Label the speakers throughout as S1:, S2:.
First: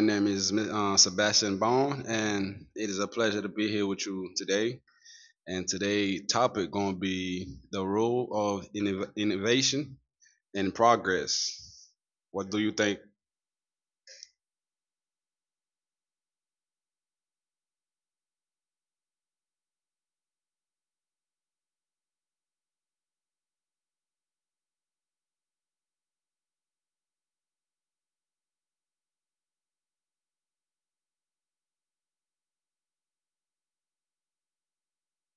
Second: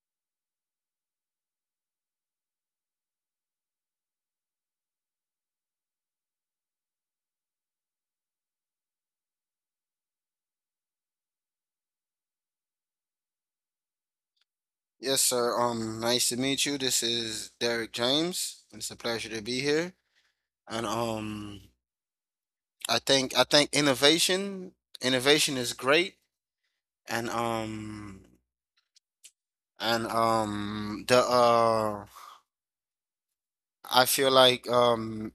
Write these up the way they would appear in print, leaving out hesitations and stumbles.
S1: name is Sebastian Bond, and it is a pleasure to be here with you today. And today' topic going to be the role of innovation and progress. What do you think?
S2: Yes, sir. Nice to meet you. This is Derek James. It's a pleasure to be here. And I think innovation is great. And um, and the I feel like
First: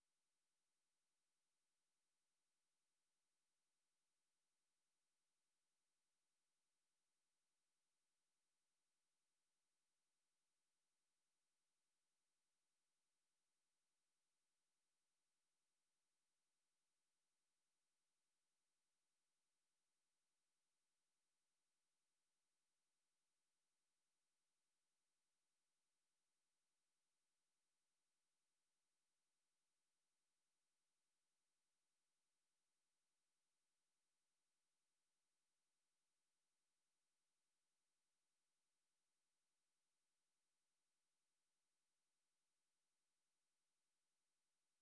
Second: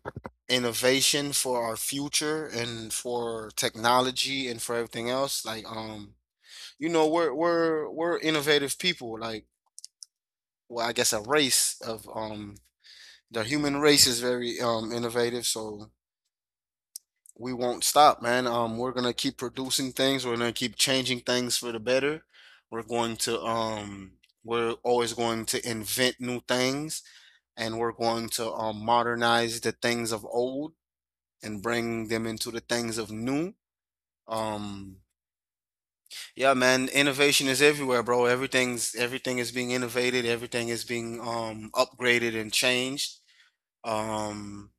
S2: innovation for our future and for technology and for everything else. We're innovative people. I guess a race of the human race is very innovative, so we won't stop, man. We're gonna keep producing things. We're gonna keep changing things for the better. We're going to um, we're always going to invent new things, and we're going to modernize the things of old and bring them into the things of new. Um, yeah, man, innovation is everywhere, bro. Everything is being innovated. Everything is being upgraded and changed. Um,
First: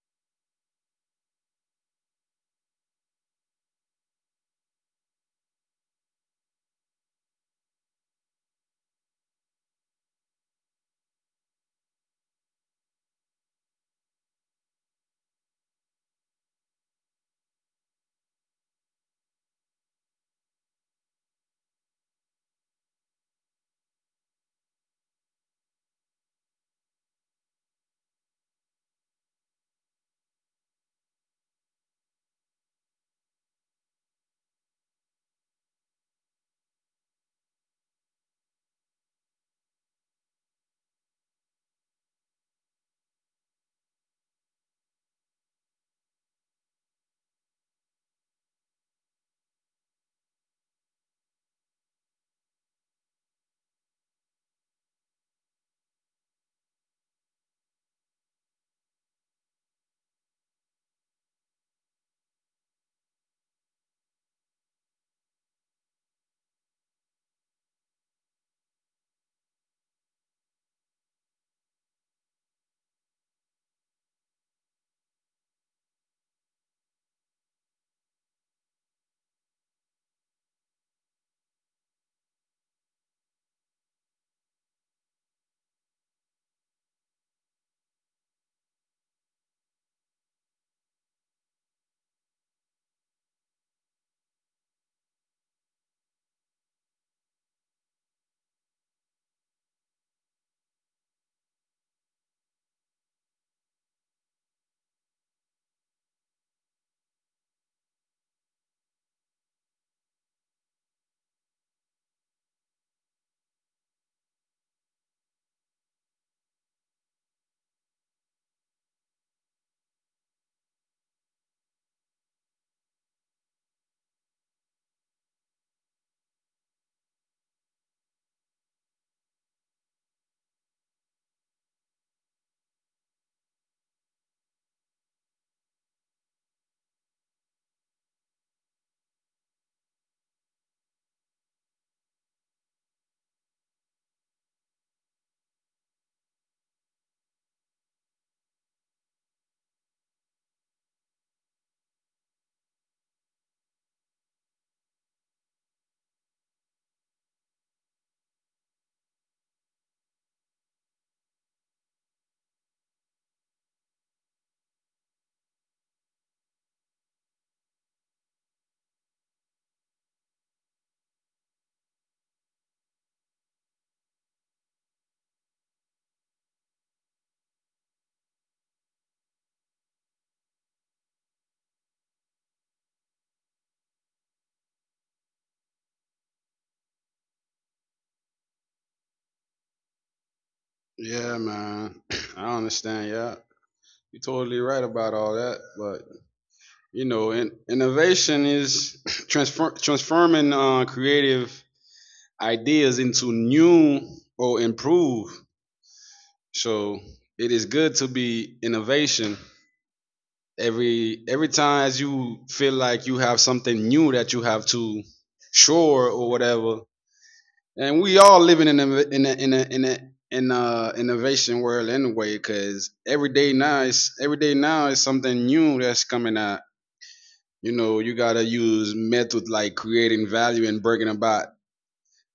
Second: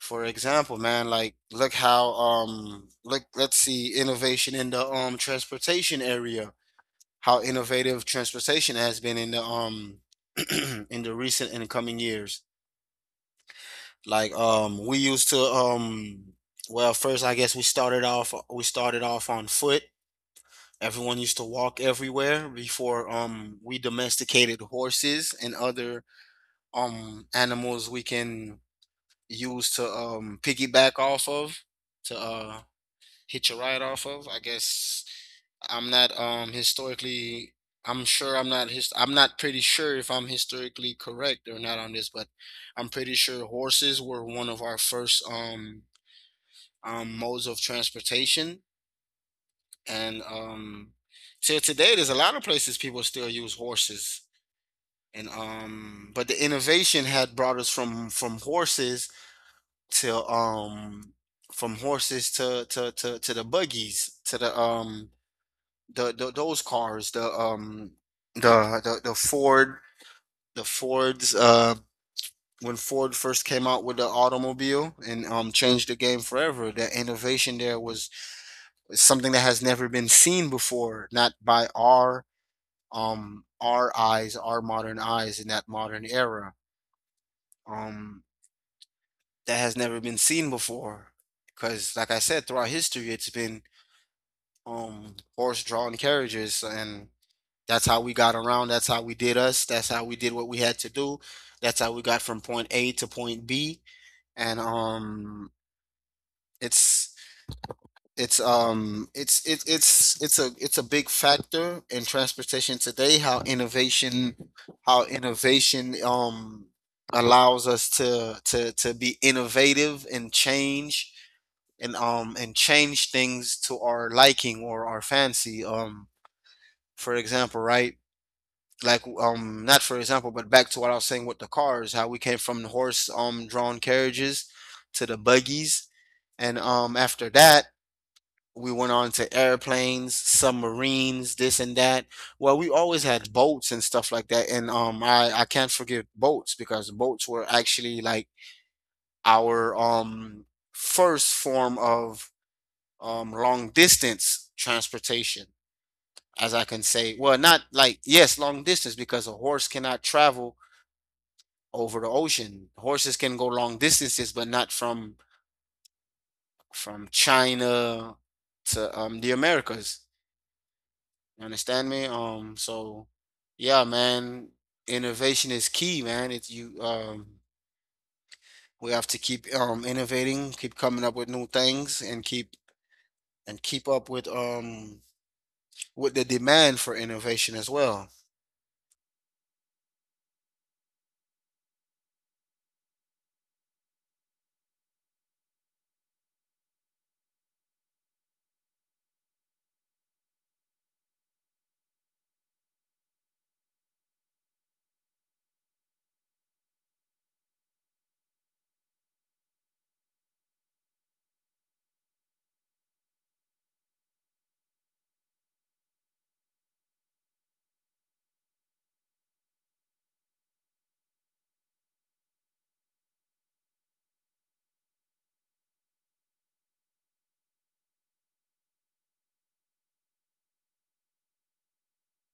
S2: For example, man, like look how look let's see innovation in the transportation area. How innovative transportation has been in the in the recent and coming years. We used to first I guess we started off on foot. Everyone used to walk everywhere before we domesticated horses and other animals we can use to piggyback off of, to hit your ride off of. I guess I'm not um historically I'm not pretty sure if I'm historically correct or not on this, but I'm pretty sure horses were one of our first modes of transportation, and till today there's a lot of places people still use horses. And But the innovation had brought us from horses to from horses to the buggies to the the those cars, the Ford, the Ford's when Ford first came out with the automobile and changed the game forever. The innovation there was something that has never been seen before, not by our eyes, our modern eyes in that modern era. Um that has never been seen before. Because like I said, throughout history it's been horse drawn carriages, and that's how we got around. That's how we did us. That's how we did what we had to do. That's how we got from point A to point B. And it's it's it, it's a It's a big factor in transportation today. How innovation allows us to be innovative and change, and change things to our liking or our fancy. For example, right, not for example, but back to what I was saying with the cars, how we came from the horse drawn carriages to the buggies. And After that, we went on to airplanes, submarines, this and that. Well, we always had boats and stuff like that, and I can't forget boats, because boats were actually like our first form of long distance transportation, as I can say. Well, not like, yes, long distance, because a horse cannot travel over the ocean. Horses can go long distances, but not from China to the Americas. You understand me? So yeah, man, innovation is key, man. It's you We have to keep innovating, keep coming up with new things, and keep up with the demand for innovation as well.
S1: Yeah, man. I understand. Yeah, you're totally right about all that. But you know, innovation is transforming creative ideas into new or improved. So it is good to be innovation every time as you feel like you have something new that you have to shore or whatever, and we all living in a in a innovation world anyway, because every day now is something new that's coming out. You know, you gotta use method like creating value and bringing about,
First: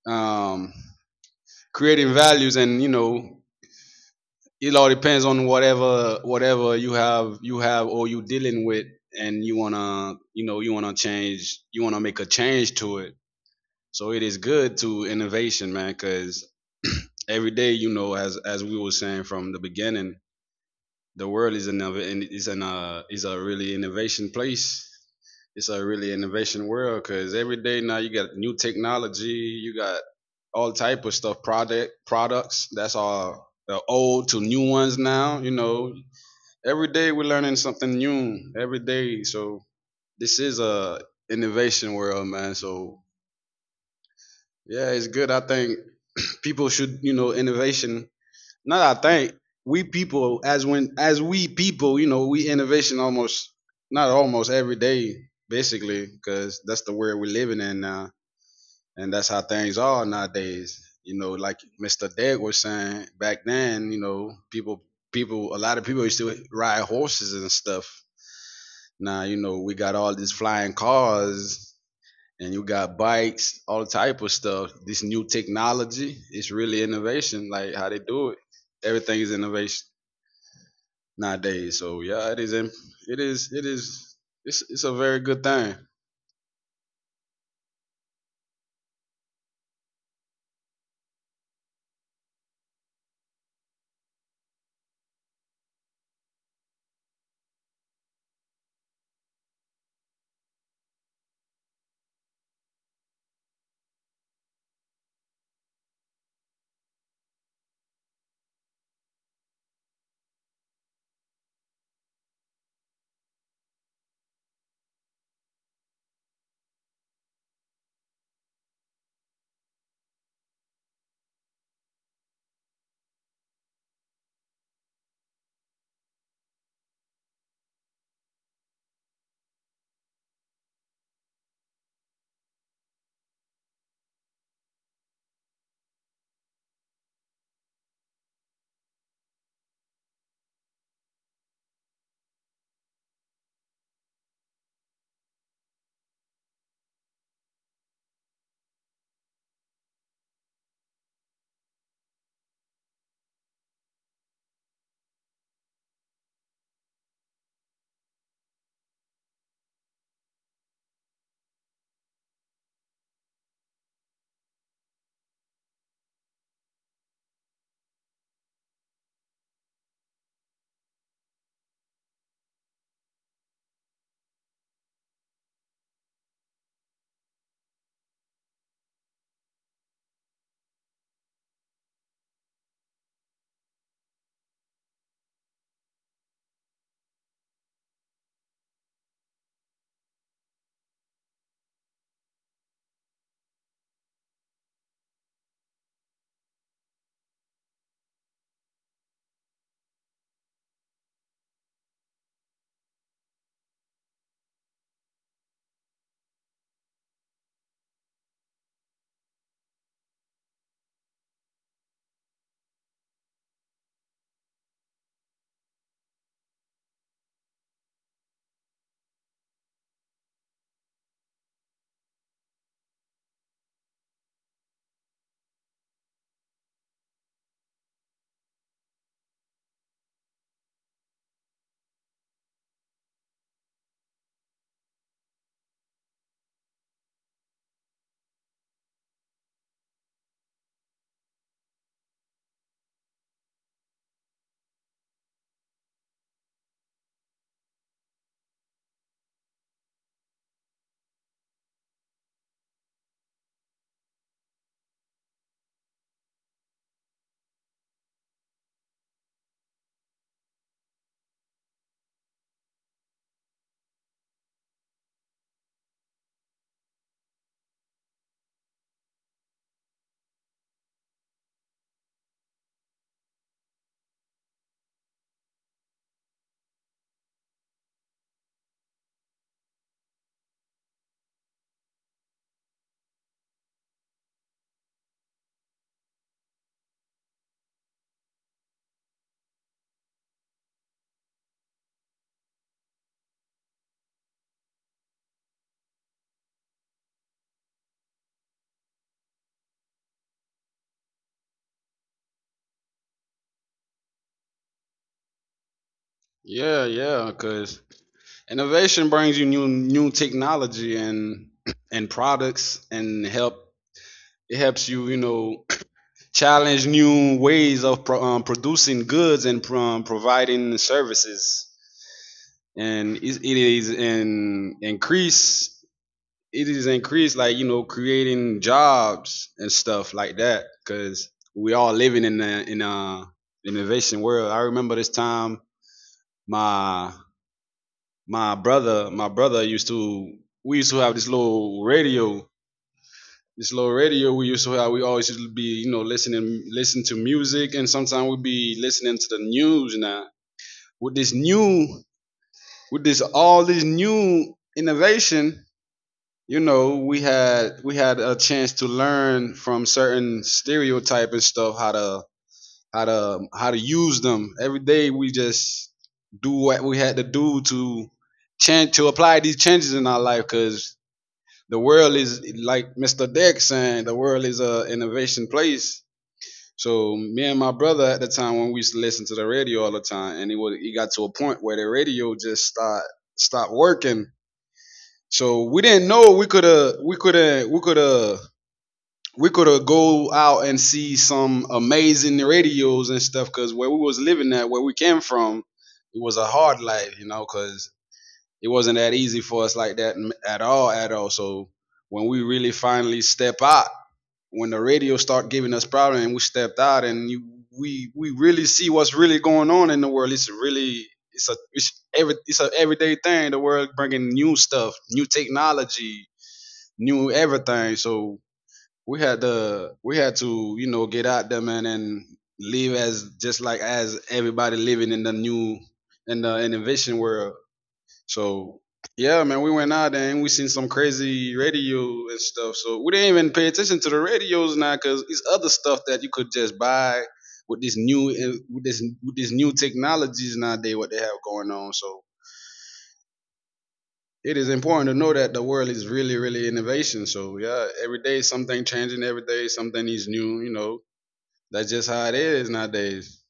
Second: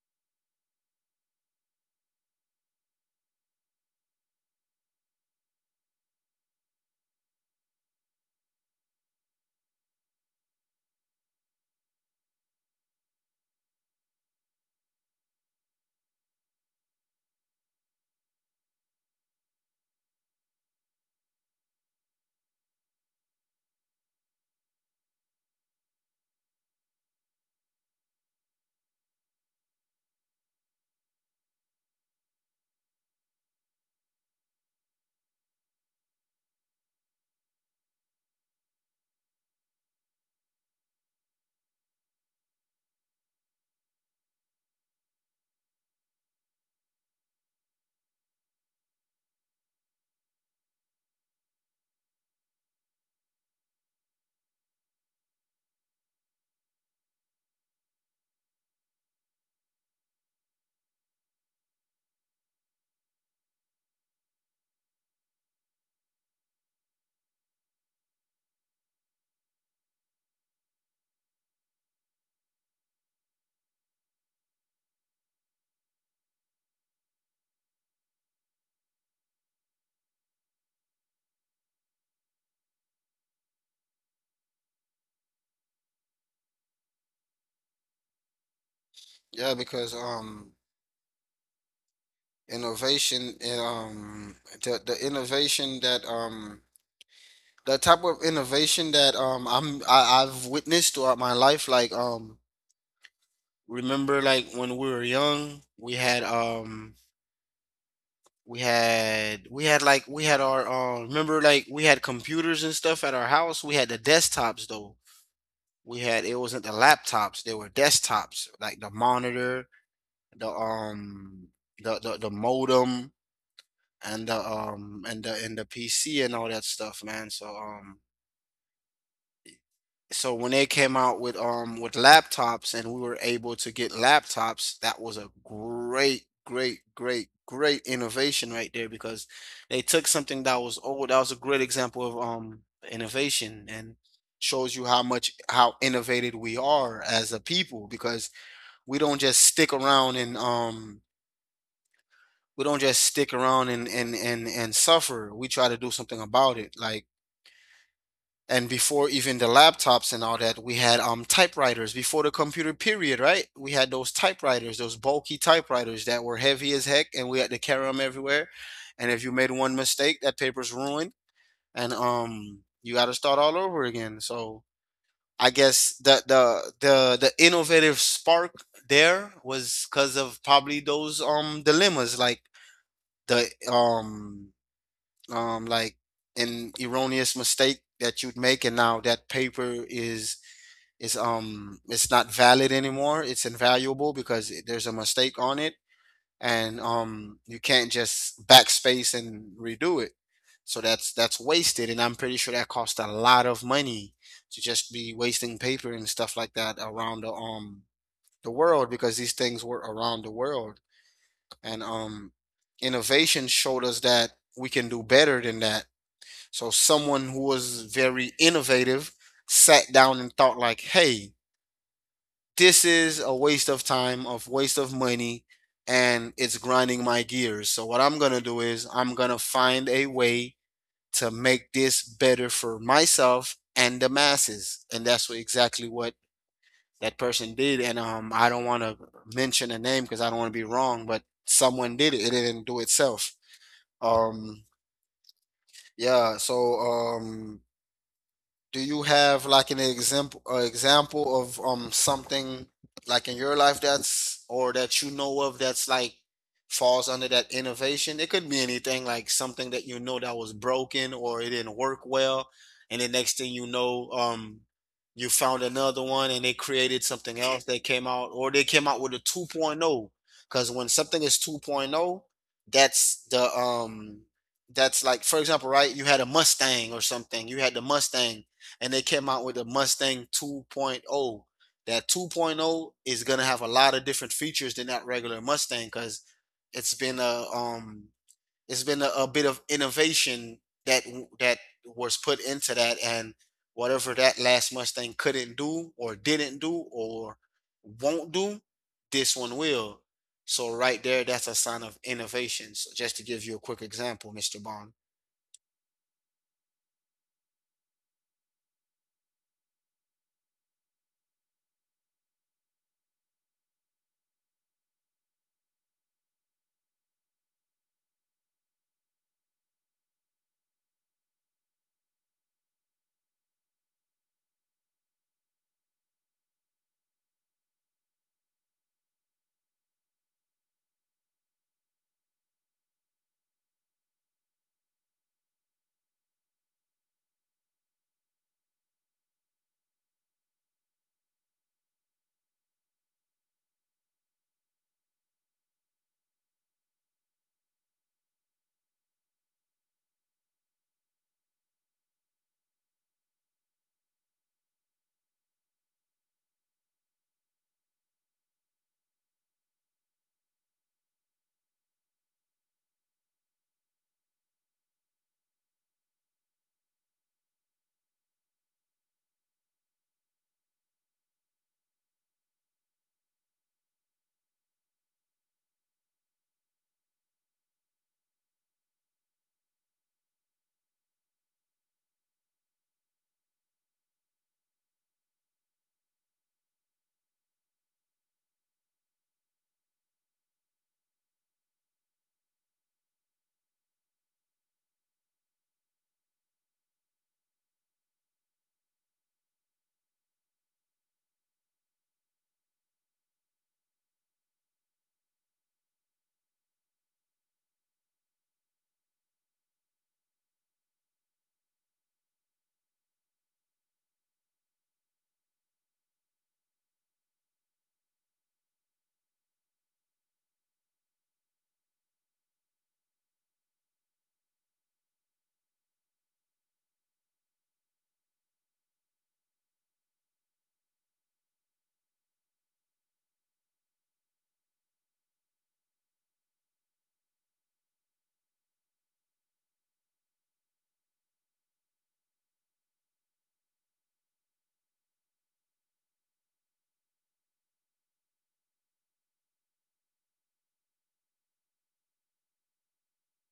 S1: um creating values, and you know it all depends on whatever you have, or you dealing with, and you wanna, you know, you wanna change, you wanna make a change to it. So it is good to innovation, man, because every day, you know, as we were saying from the beginning, the world is another and is an is a really innovation place. It's a really innovation world because every day now you got new technology, you got all type of stuff, product products. That's all the old to new ones now. You know, every day we're learning something new every day. So this is a innovation world, man. So yeah, it's good. I think people should, you know, innovation. Not I think we people as when as we people, you know, we innovation almost, not almost every day, basically, because that's the world we're living in now, and that's how things are nowadays. You know, like Mr. Deg was saying back then, you know, people, people, a lot of people used to ride horses and stuff. Now, you know, we got all these flying cars, and you got bikes, all type of stuff. This new technology, it's really innovation. Like how they do it, everything is innovation nowadays. So yeah, it is. It is. It is. It's a very good thing.
S2: Yeah, because innovation and the innovation that the type of innovation that I've witnessed throughout my life, like remember like when we were young, we had we had our remember like we had computers and stuff at our house. We had the desktops though. We had It wasn't the laptops, they were desktops, like the monitor, the um the modem, and the PC and all that stuff, man. So when they came out with laptops and we were able to get laptops, that was a great, great, great, great innovation right there, because they took something that was old. That was a great example of innovation, and shows you how much how innovative we are as a people, because we don't just stick around, and we don't just stick around and suffer. We try to do something about it. Like, and before even the laptops and all that, we had typewriters before the computer period, right? We had those typewriters, those bulky typewriters that were heavy as heck, and we had to carry them everywhere. And if you made one mistake, that paper's ruined, and you got to start all over again. So I guess the innovative spark there was because of probably those dilemmas, like the like an erroneous mistake that you'd make, and now that paper is it's not valid anymore. It's invaluable because it- there's a mistake on it, and you can't just backspace and redo it. So that's wasted, and I'm pretty sure that cost a lot of money to just be wasting paper and stuff like that around the world, because these things were around the world, and innovation showed us that we can do better than that. So someone who was very innovative sat down and thought like, "Hey, this is a waste of time, of waste of money, and it's grinding my gears. So what I'm going to do is I'm going to find a way to make this better for myself and the masses." And that's what, exactly what that person did. And I don't want to mention a name because I don't want to be wrong, but someone did it. It didn't do itself. Um yeah, so um do you have like an example, example of something like in your life that's, or that you know of, that's like falls under that innovation? It could be anything, like something that you know that was broken or it didn't work well, and the next thing you know, you found another one and they created something else, they came out, or they came out with a 2.0. Because when something is 2.0, that's the um that's like, for example, right, you had a Mustang or something, you had the Mustang, and they came out with the Mustang 2.0. That 2.0 is gonna have a lot of different features than that regular Mustang, because it's been a um it's been a bit of innovation that that was put into that, and whatever that last Mustang couldn't do or didn't do or won't do, this one will. So right there, that's a sign of innovation. So just to give you a quick example, Mr. Bond.
S1: Yeah, yeah, cause innovation brings you new technology and products and help, it helps you, you know, challenge new ways of producing goods and, providing services, and it is an increase, it is increased, like, you know, creating jobs and stuff like that, because we all living in a innovation world. I remember this time, my my brother, used to, we used to have this little radio, this little radio we used to have, we always used to be, you know, listening, listen to music, and sometimes we'd be listening to the news. Now with this new, with this, all this new innovation, you know, we had a chance to learn from certain stereotype and stuff, how to, how to use them every day. We just do what we had to do to change, to apply these changes in our life, because the world is, like Mr. Deck saying, the world is a innovation place. So me and my brother, at the time when we used to listen to the radio all the time, and it was, it got to a point where the radio just start, stopped working. So we didn't know, we could have we could have we could have we could have go out and see some amazing radios and stuff, because where we was living at, where we came from, it was a hard life, you know, because it wasn't that easy for us like that at all, at all. So when we really finally step out, when the radio start giving us problems and we stepped out, and we really see what's really going on in the world. It's really, it's a, it's a everyday thing. The world bringing new stuff, new technology, new everything. So we had to, you know, get out there, man, and live as just like as everybody living in the new, in the innovation world. So yeah, man, we went out there and we seen some crazy radio and stuff. So we didn't even pay attention to the radios now, because it's other stuff that you could just buy with this new, with this new technologies nowadays, what they have going on. So it is important to know that the world is really really innovation. So yeah, every day something changing, every day something is new. You know, that's just how it is nowadays.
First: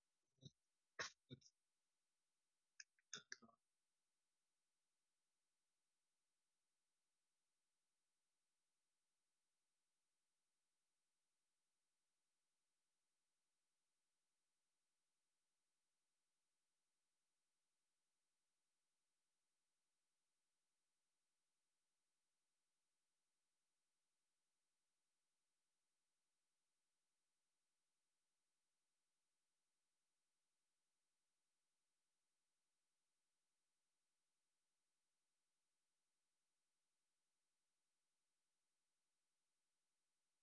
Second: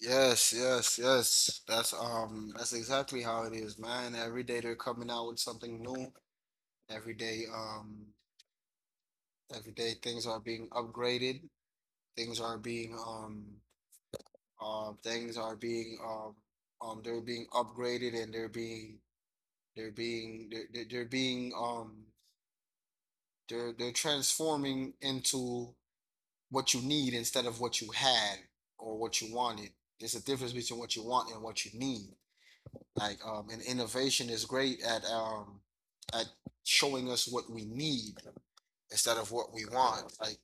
S2: Yes, yes, yes. That's exactly how it is, man. Every day they're coming out with something new. Every day, um, every day things are being upgraded. Things are being um Things are being they're being they're being they're they're they're being um they're transforming into what you need instead of what you had or what you wanted. There's a difference between what you want and what you need. Like, and innovation is great at showing us what we need instead of what we want. Like,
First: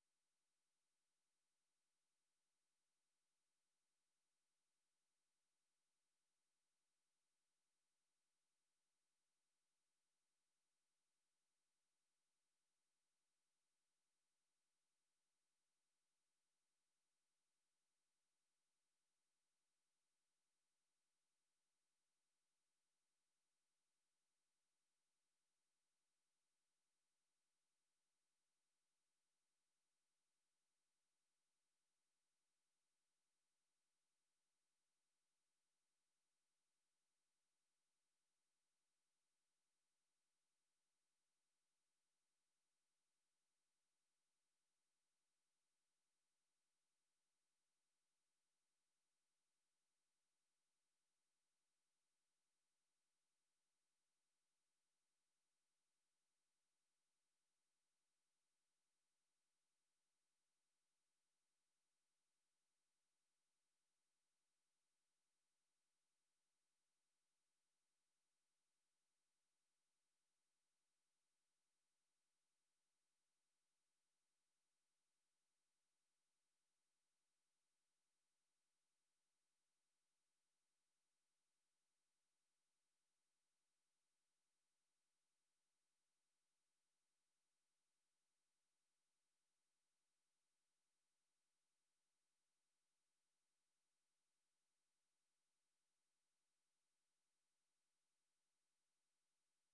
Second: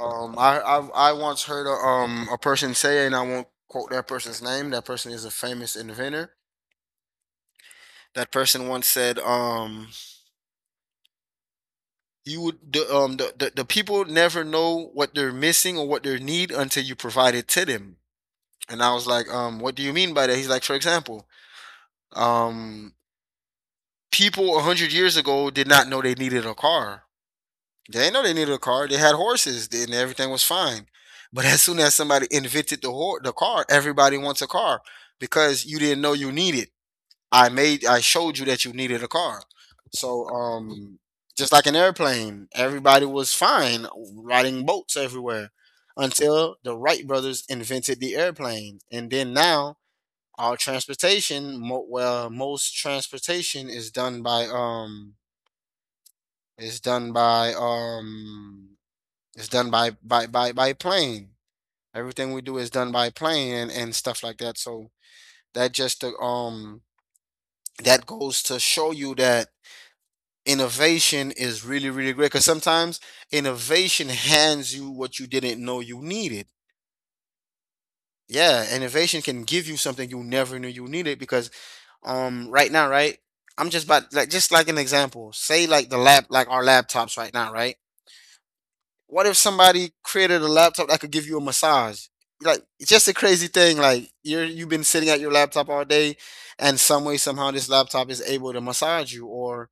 S2: I once heard a person say, and I won't quote that person's name. That person is a famous inventor. That person once said, you would, the people never know what they're missing or what they need until you provide it to them. And I was like, what do you mean by that? He's like, for example, um, people 100 years ago did not know they needed a car. They didn't know they needed a car. They had horses, and everything was fine. But as soon as somebody invented the the car, everybody wants a car, because you didn't know you needed. I showed you that you needed a car. So just like an airplane, everybody was fine riding boats everywhere until the Wright brothers invented the airplane, and then now our transportation, well, most transportation is done by is done by um it's done by plane. Everything we do is done by plane and stuff like that. So that just to, that goes to show you that innovation is really really great. Because sometimes innovation hands you what you didn't know you needed. Yeah, innovation can give you something you never knew you needed. Because right now, right, I'm just about like just like an example. Say like the lap like our laptops right now, right? What if somebody created a laptop that could give you a massage? Like it's just a crazy thing. Like you've been sitting at your laptop all day, and some way somehow this laptop is able to massage you, or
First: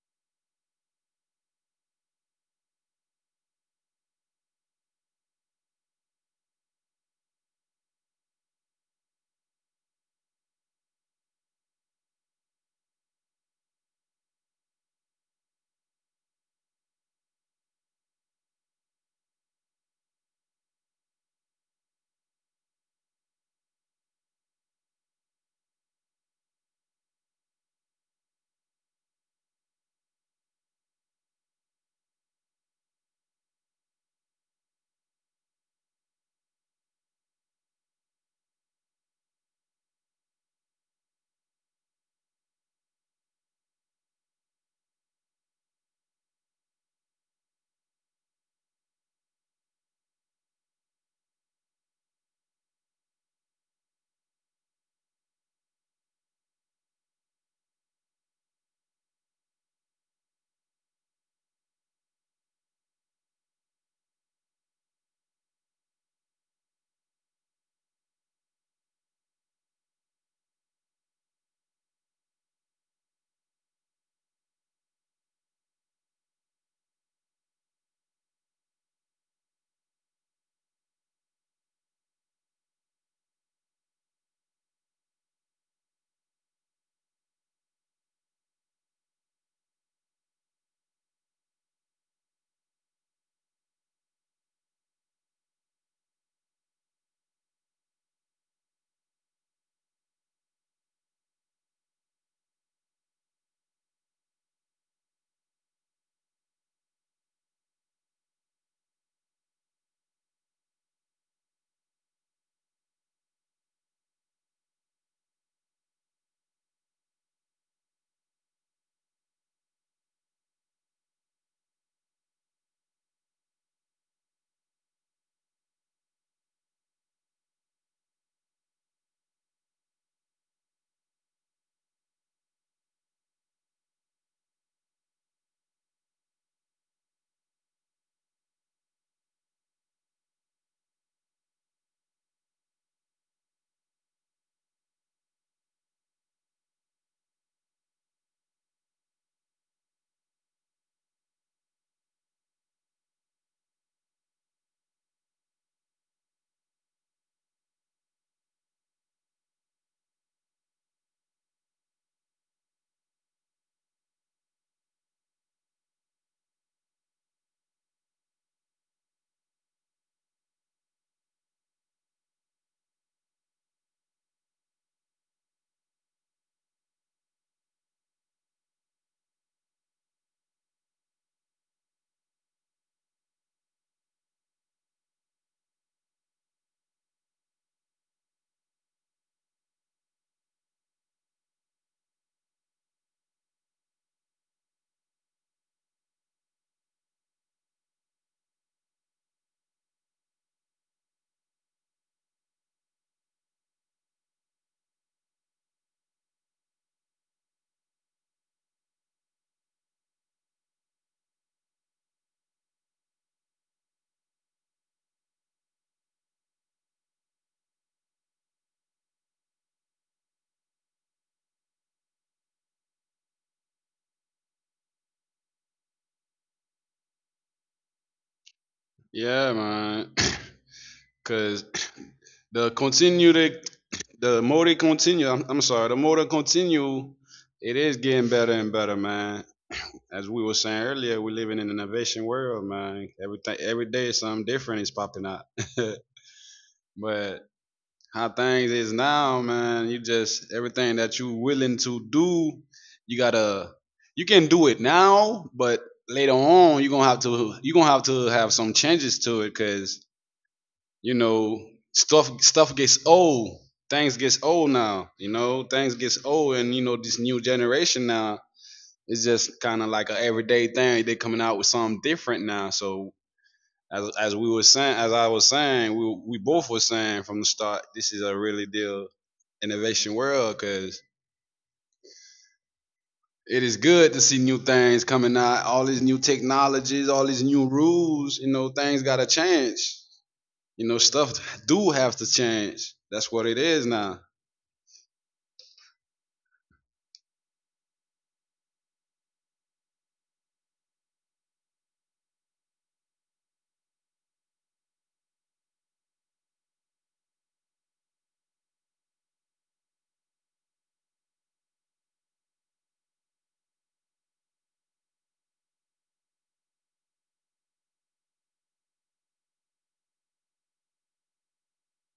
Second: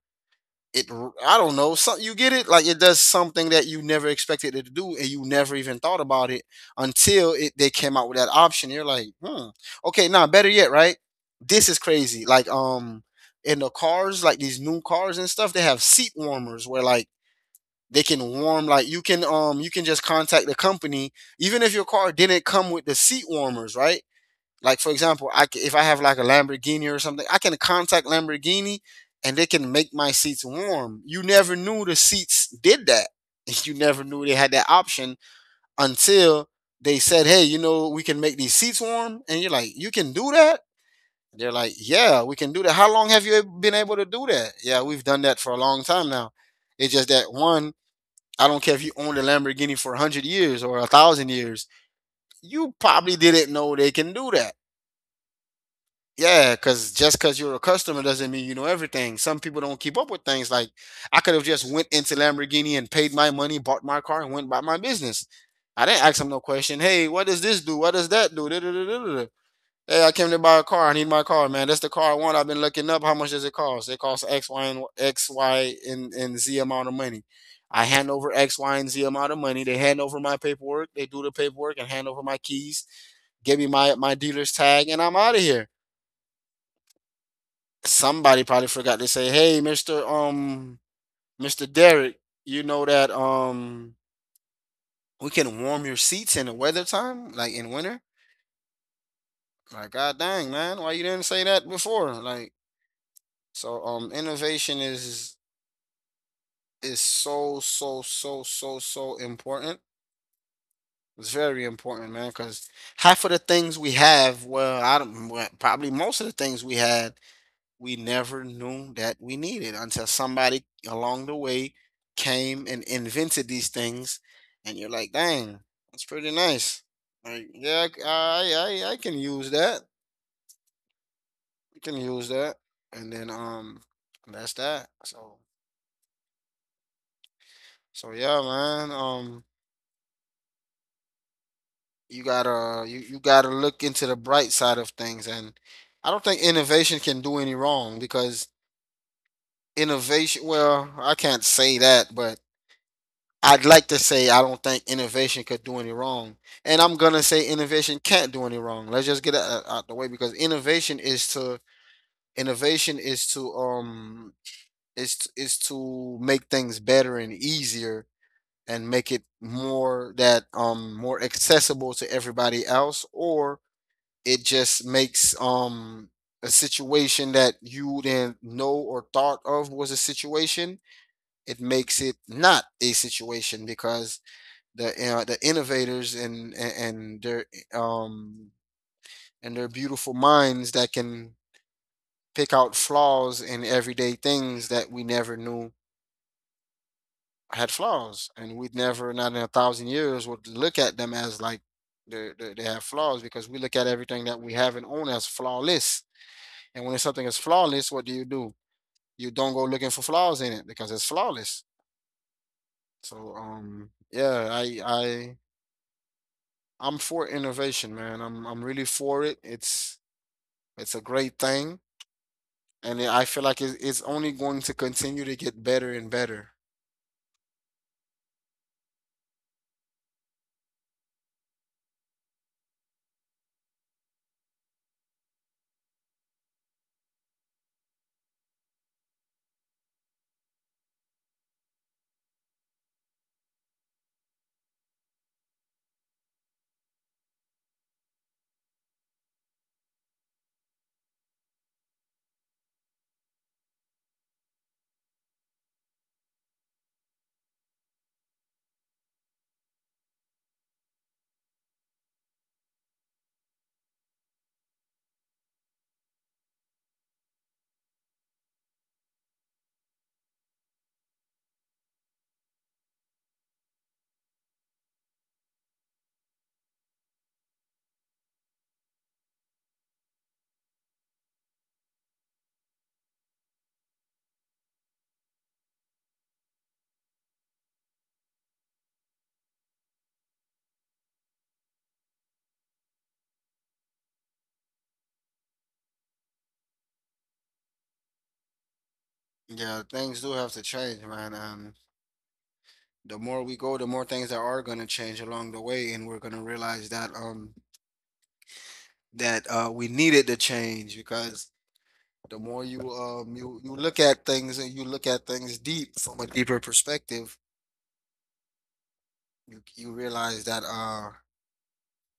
S2: I don't know. So you get it. Like it does something that you never expected it to do, and you never even thought about it until it they came out with that option. You're like, hmm, okay, now better yet, right? This is crazy. In the cars, like these new cars and stuff, they have seat warmers where like they can warm, like you can just contact the company even if your car didn't come with the seat warmers, right? Like, for example, if I have like a Lamborghini or something, I can contact Lamborghini and they can make my seats warm. You never knew the seats did that. You never knew they had that option until they said, "Hey, you know we can make these seats warm?" And you're like, "You can do that?" They're like, "Yeah, we can do that." "How long have you been able to do that?" "Yeah, we've done that for a long time now. It's just that one." I don't care if you owned a Lamborghini for 100 years or 1,000 years, you probably didn't know they can do that. Yeah, because just because you're a customer doesn't mean you know everything. Some people don't keep up with things. Like, I could have just went into Lamborghini and paid my money, bought my car, and went about my business. I didn't ask them no question. Hey, what does this do? What does that do? Da da da da da. Hey, I came to buy a car. I need my car, man. That's the car I want. I've been looking up. How much does it cost? It costs X, Y, and X, Y, and Z amount of money. I hand over X, Y, and Z amount of money. They hand over my paperwork. They do the paperwork and hand over my keys. Give me my dealer's tag, and I'm out of here. Somebody probably forgot to say, "Hey, Mister Mister Derek, you know that we can warm your seats in the weather time, like in winter." Like, god dang, man, why you didn't say that before? Like, innovation is so, so, so, so, so important. It's very important, man, because half of the things we have, well, I don't, well, probably most of the things we had, we never knew that we needed until somebody along the way came and invented these things, and you're like, dang, that's pretty nice. Like, yeah, I can use that. I can use that, and then that's that. So, so yeah, man. You gotta you gotta look into the bright side of things, and I don't think innovation can do any wrong because innovation, well, I can't say that, but I'd like to say I don't think innovation could do any wrong. And I'm gonna say innovation can't do any wrong. Let's just get it out the way, because innovation is to innovation is to um is to make things better and easier, and make it more that more accessible to everybody else, or it just makes a situation that you didn't know or thought of was a situation. It makes it not a situation because the innovators and their um and their beautiful minds that can pick out flaws in everyday things that we never knew had flaws, and we'd never, not in a thousand years, would look at them as like they they have flaws, because we look at everything that we have and own as flawless. And when something is flawless, what do? You don't go looking for flaws in it because it's flawless. So yeah, I I'm for innovation, man. I'm really for it. It's a great thing, and I feel like it's only going to continue to get better and better.
S1: Yeah, man. Cause the continue to the more they continue, I'm sorry, the more they continue, it is getting better and better, man. As we were saying earlier, we're living in an innovation world, man. Everything, every day something different is popping out. But how things is now, man, you just, everything that you willing to do, you gotta, you can do it now, but later on you're gonna have to have some changes to it, because, you know, stuff gets old, things gets old now. You know, things gets old, and you know, this new generation now is just kind of like a everyday thing, they coming out with something different now. So as I was saying, we both were saying from the start, this is a really deal innovation world, because it is good to see new things coming out, all these new technologies, all these new rules. You know, things gotta change, you know, stuff do have to change. That's what it is now.
S2: Yeah, things do have to change, man. And the more we go, the more things that are going to change along the way, and we're going to realize that we needed the change, because the more you you look at things and you look at things deep, from a deeper perspective, you realize that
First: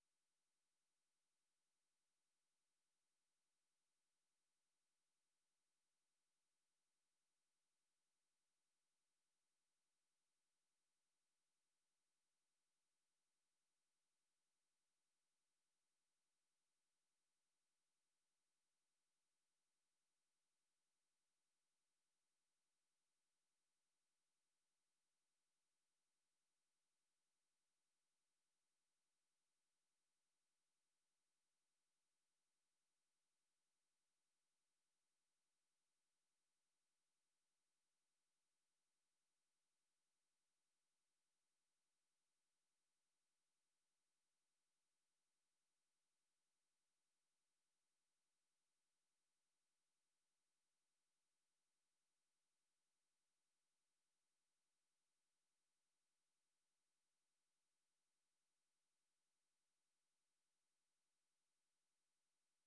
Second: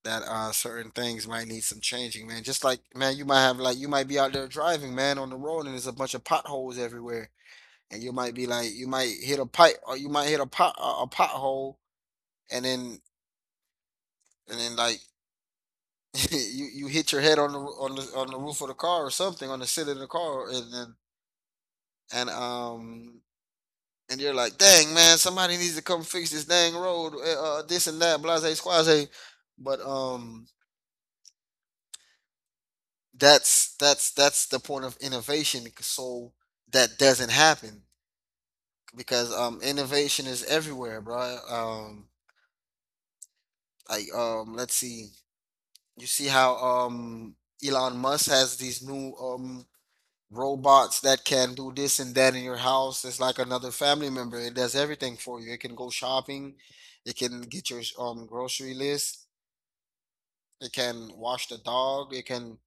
S2: certain things might need some changing, man. Just like, man, you might have like you might be out there driving, man, on the road, and there's a bunch of potholes everywhere, and you might be like you might hit a pipe, or you might hit a a pothole, and then and then like you hit your head on the roof of the car or something, on the seat of the car, and then and um and you're like, dang, man, somebody needs to come fix this dang road, this and that, blase, squase. But That's that's the point of innovation. So that doesn't happen because innovation is everywhere, bro. Let's see, you see how Elon Musk has these new robots that can do this and that in your house. It's like another family member. It does everything for you. It can go shopping. It can get your grocery list. It can wash the dog.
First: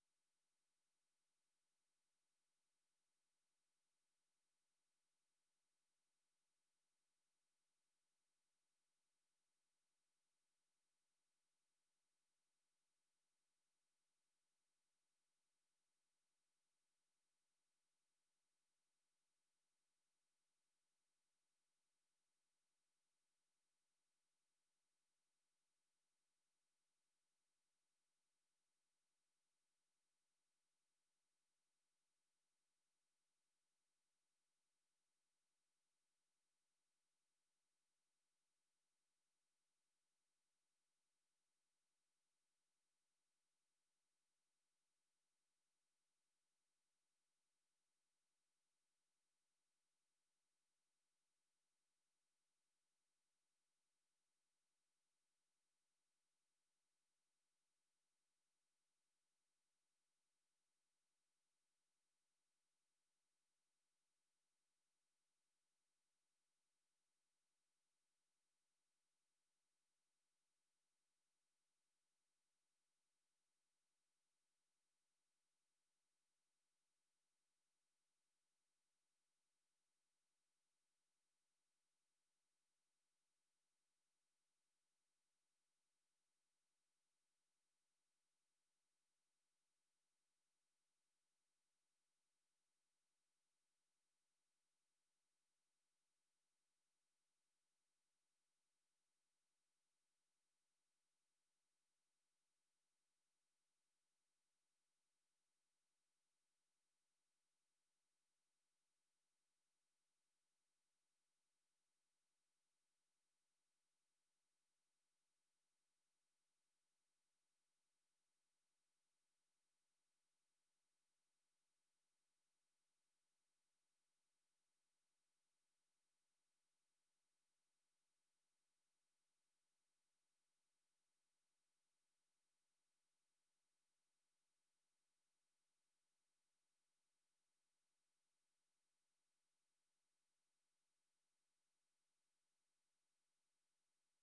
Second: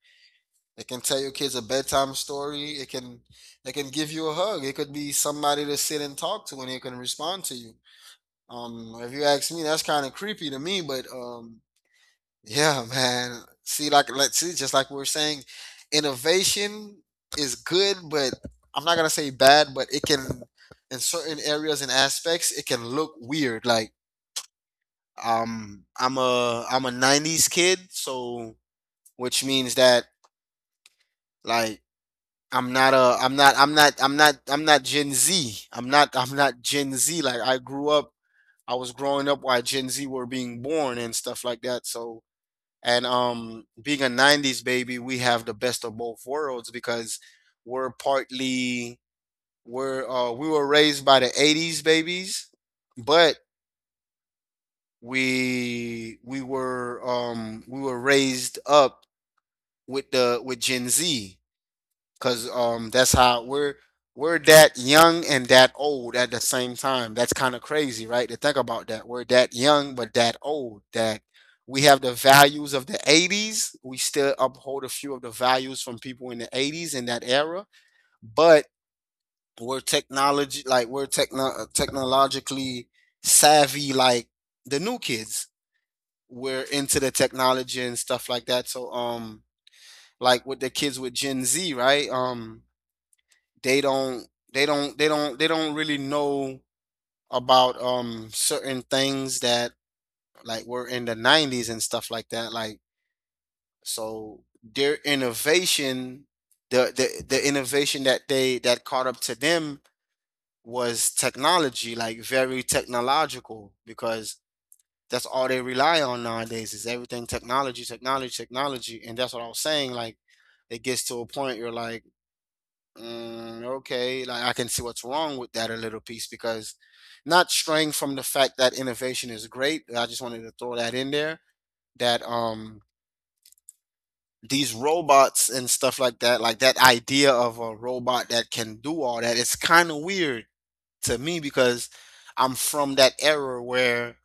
S2: It can tell your kids a bedtime story. It can give you a hug. It could be somebody to sit and talk to, and it can respond to you. If you ask me, that's kind of creepy to me. But Yeah, man. See, like, let's see, just like we we're saying, innovation is good, but I'm not gonna say bad, but it can, in certain areas and aspects, it can look weird. I'm a 90s kid, so which means that, like, I'm not Gen Z. I'm not Gen Z. Like, I grew up, I was growing up while Gen Z were being born and stuff like that. So, and being a 90s baby, we have the best of both worlds, because we're partly we were raised by the 80s babies, but we were raised up with Gen Z. Cause That's how we're that young and that old at the same time. That's kind of crazy, right? To think about that. We're that young but that old. That we have the values of the 80s. We still uphold a few of the values from people in the 80s in that era, but we're technology, like we're technologically savvy like the new kids. We're into the technology and stuff like that. So like with the kids with Gen Z, right? They don't they don't really know about certain things that like were in the 90s and stuff like that, like, so their innovation, the innovation that they, that caught up to them, was technology, like very technological, because that's all they rely on nowadays, is everything technology, technology, technology. And that's what I was saying, like, it gets to a point you're like, mm, okay, like I can see what's wrong with that a little piece, because not straying from the fact that innovation is great. I just wanted to throw that in there, that these robots and stuff like that idea of a robot that can do all that, it's kind of weird to me because I'm from that era where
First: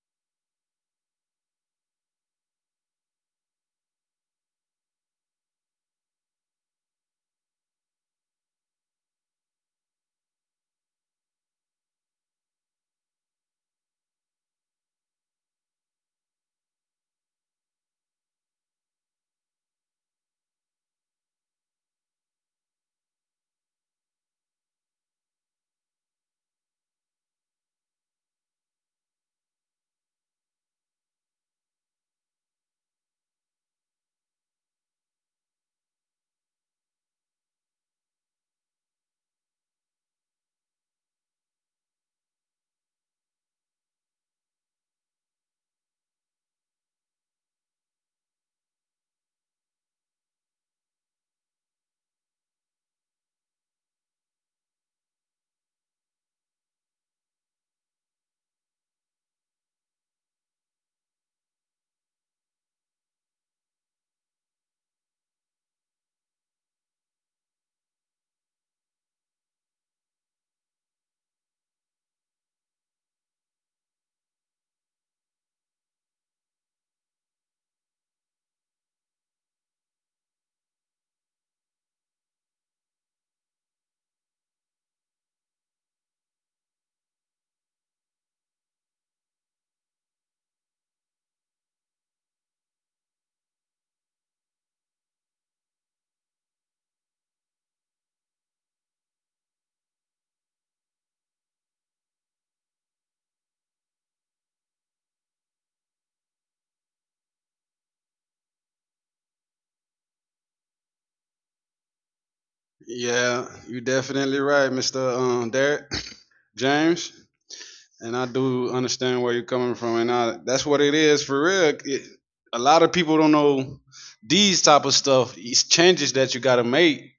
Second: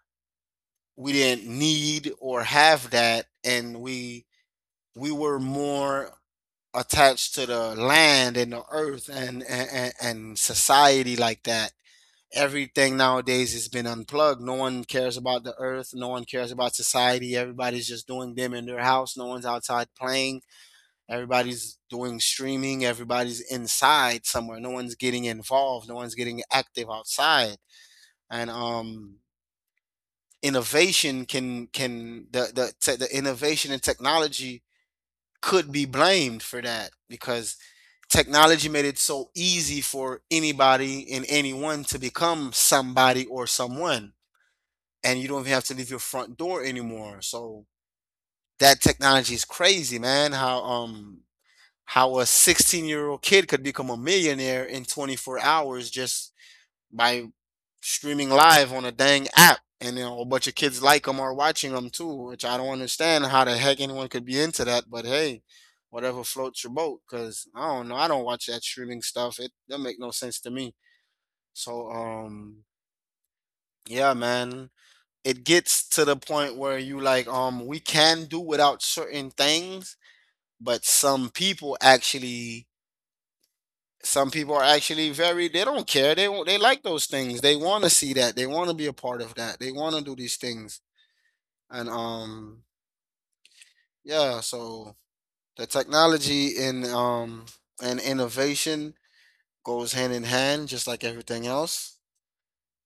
S2: we didn't need or have that, and we were more attached to the land and the earth, and society like that. Everything nowadays has been unplugged. No one cares about the earth. No one cares about society. Everybody's just doing them in their house. No one's outside playing. Everybody's doing streaming. Everybody's inside somewhere. No one's getting involved. No one's getting active outside. And Innovation can the innovation and technology could be blamed for that, because technology made it so easy for anybody and anyone to become somebody or someone, and you don't even have to leave your front door anymore. So that technology is crazy, man, how a 16-year-old kid could become a millionaire in 24 hours just by streaming live on a dang app, and then a bunch of kids like them are watching them too, which I don't understand how the heck anyone could be into that. But hey, whatever floats your boat, because I don't know, I don't watch that streaming stuff. It don't make no sense to me. So um, yeah, man, it gets to the point where you like, we can do without certain things, but some people actually. Some people are actually very, they don't care. They like those things. They want to see that. They want to be a part of that. They want to do these things, and yeah, so the technology and innovation goes hand in hand just like everything else.
S1: Yeah, you definitely right, Mr. Derek James, and I do understand where you're coming from, and I, that's what it is for real. It, a lot of people don't know these type of stuff, these changes that you gotta make.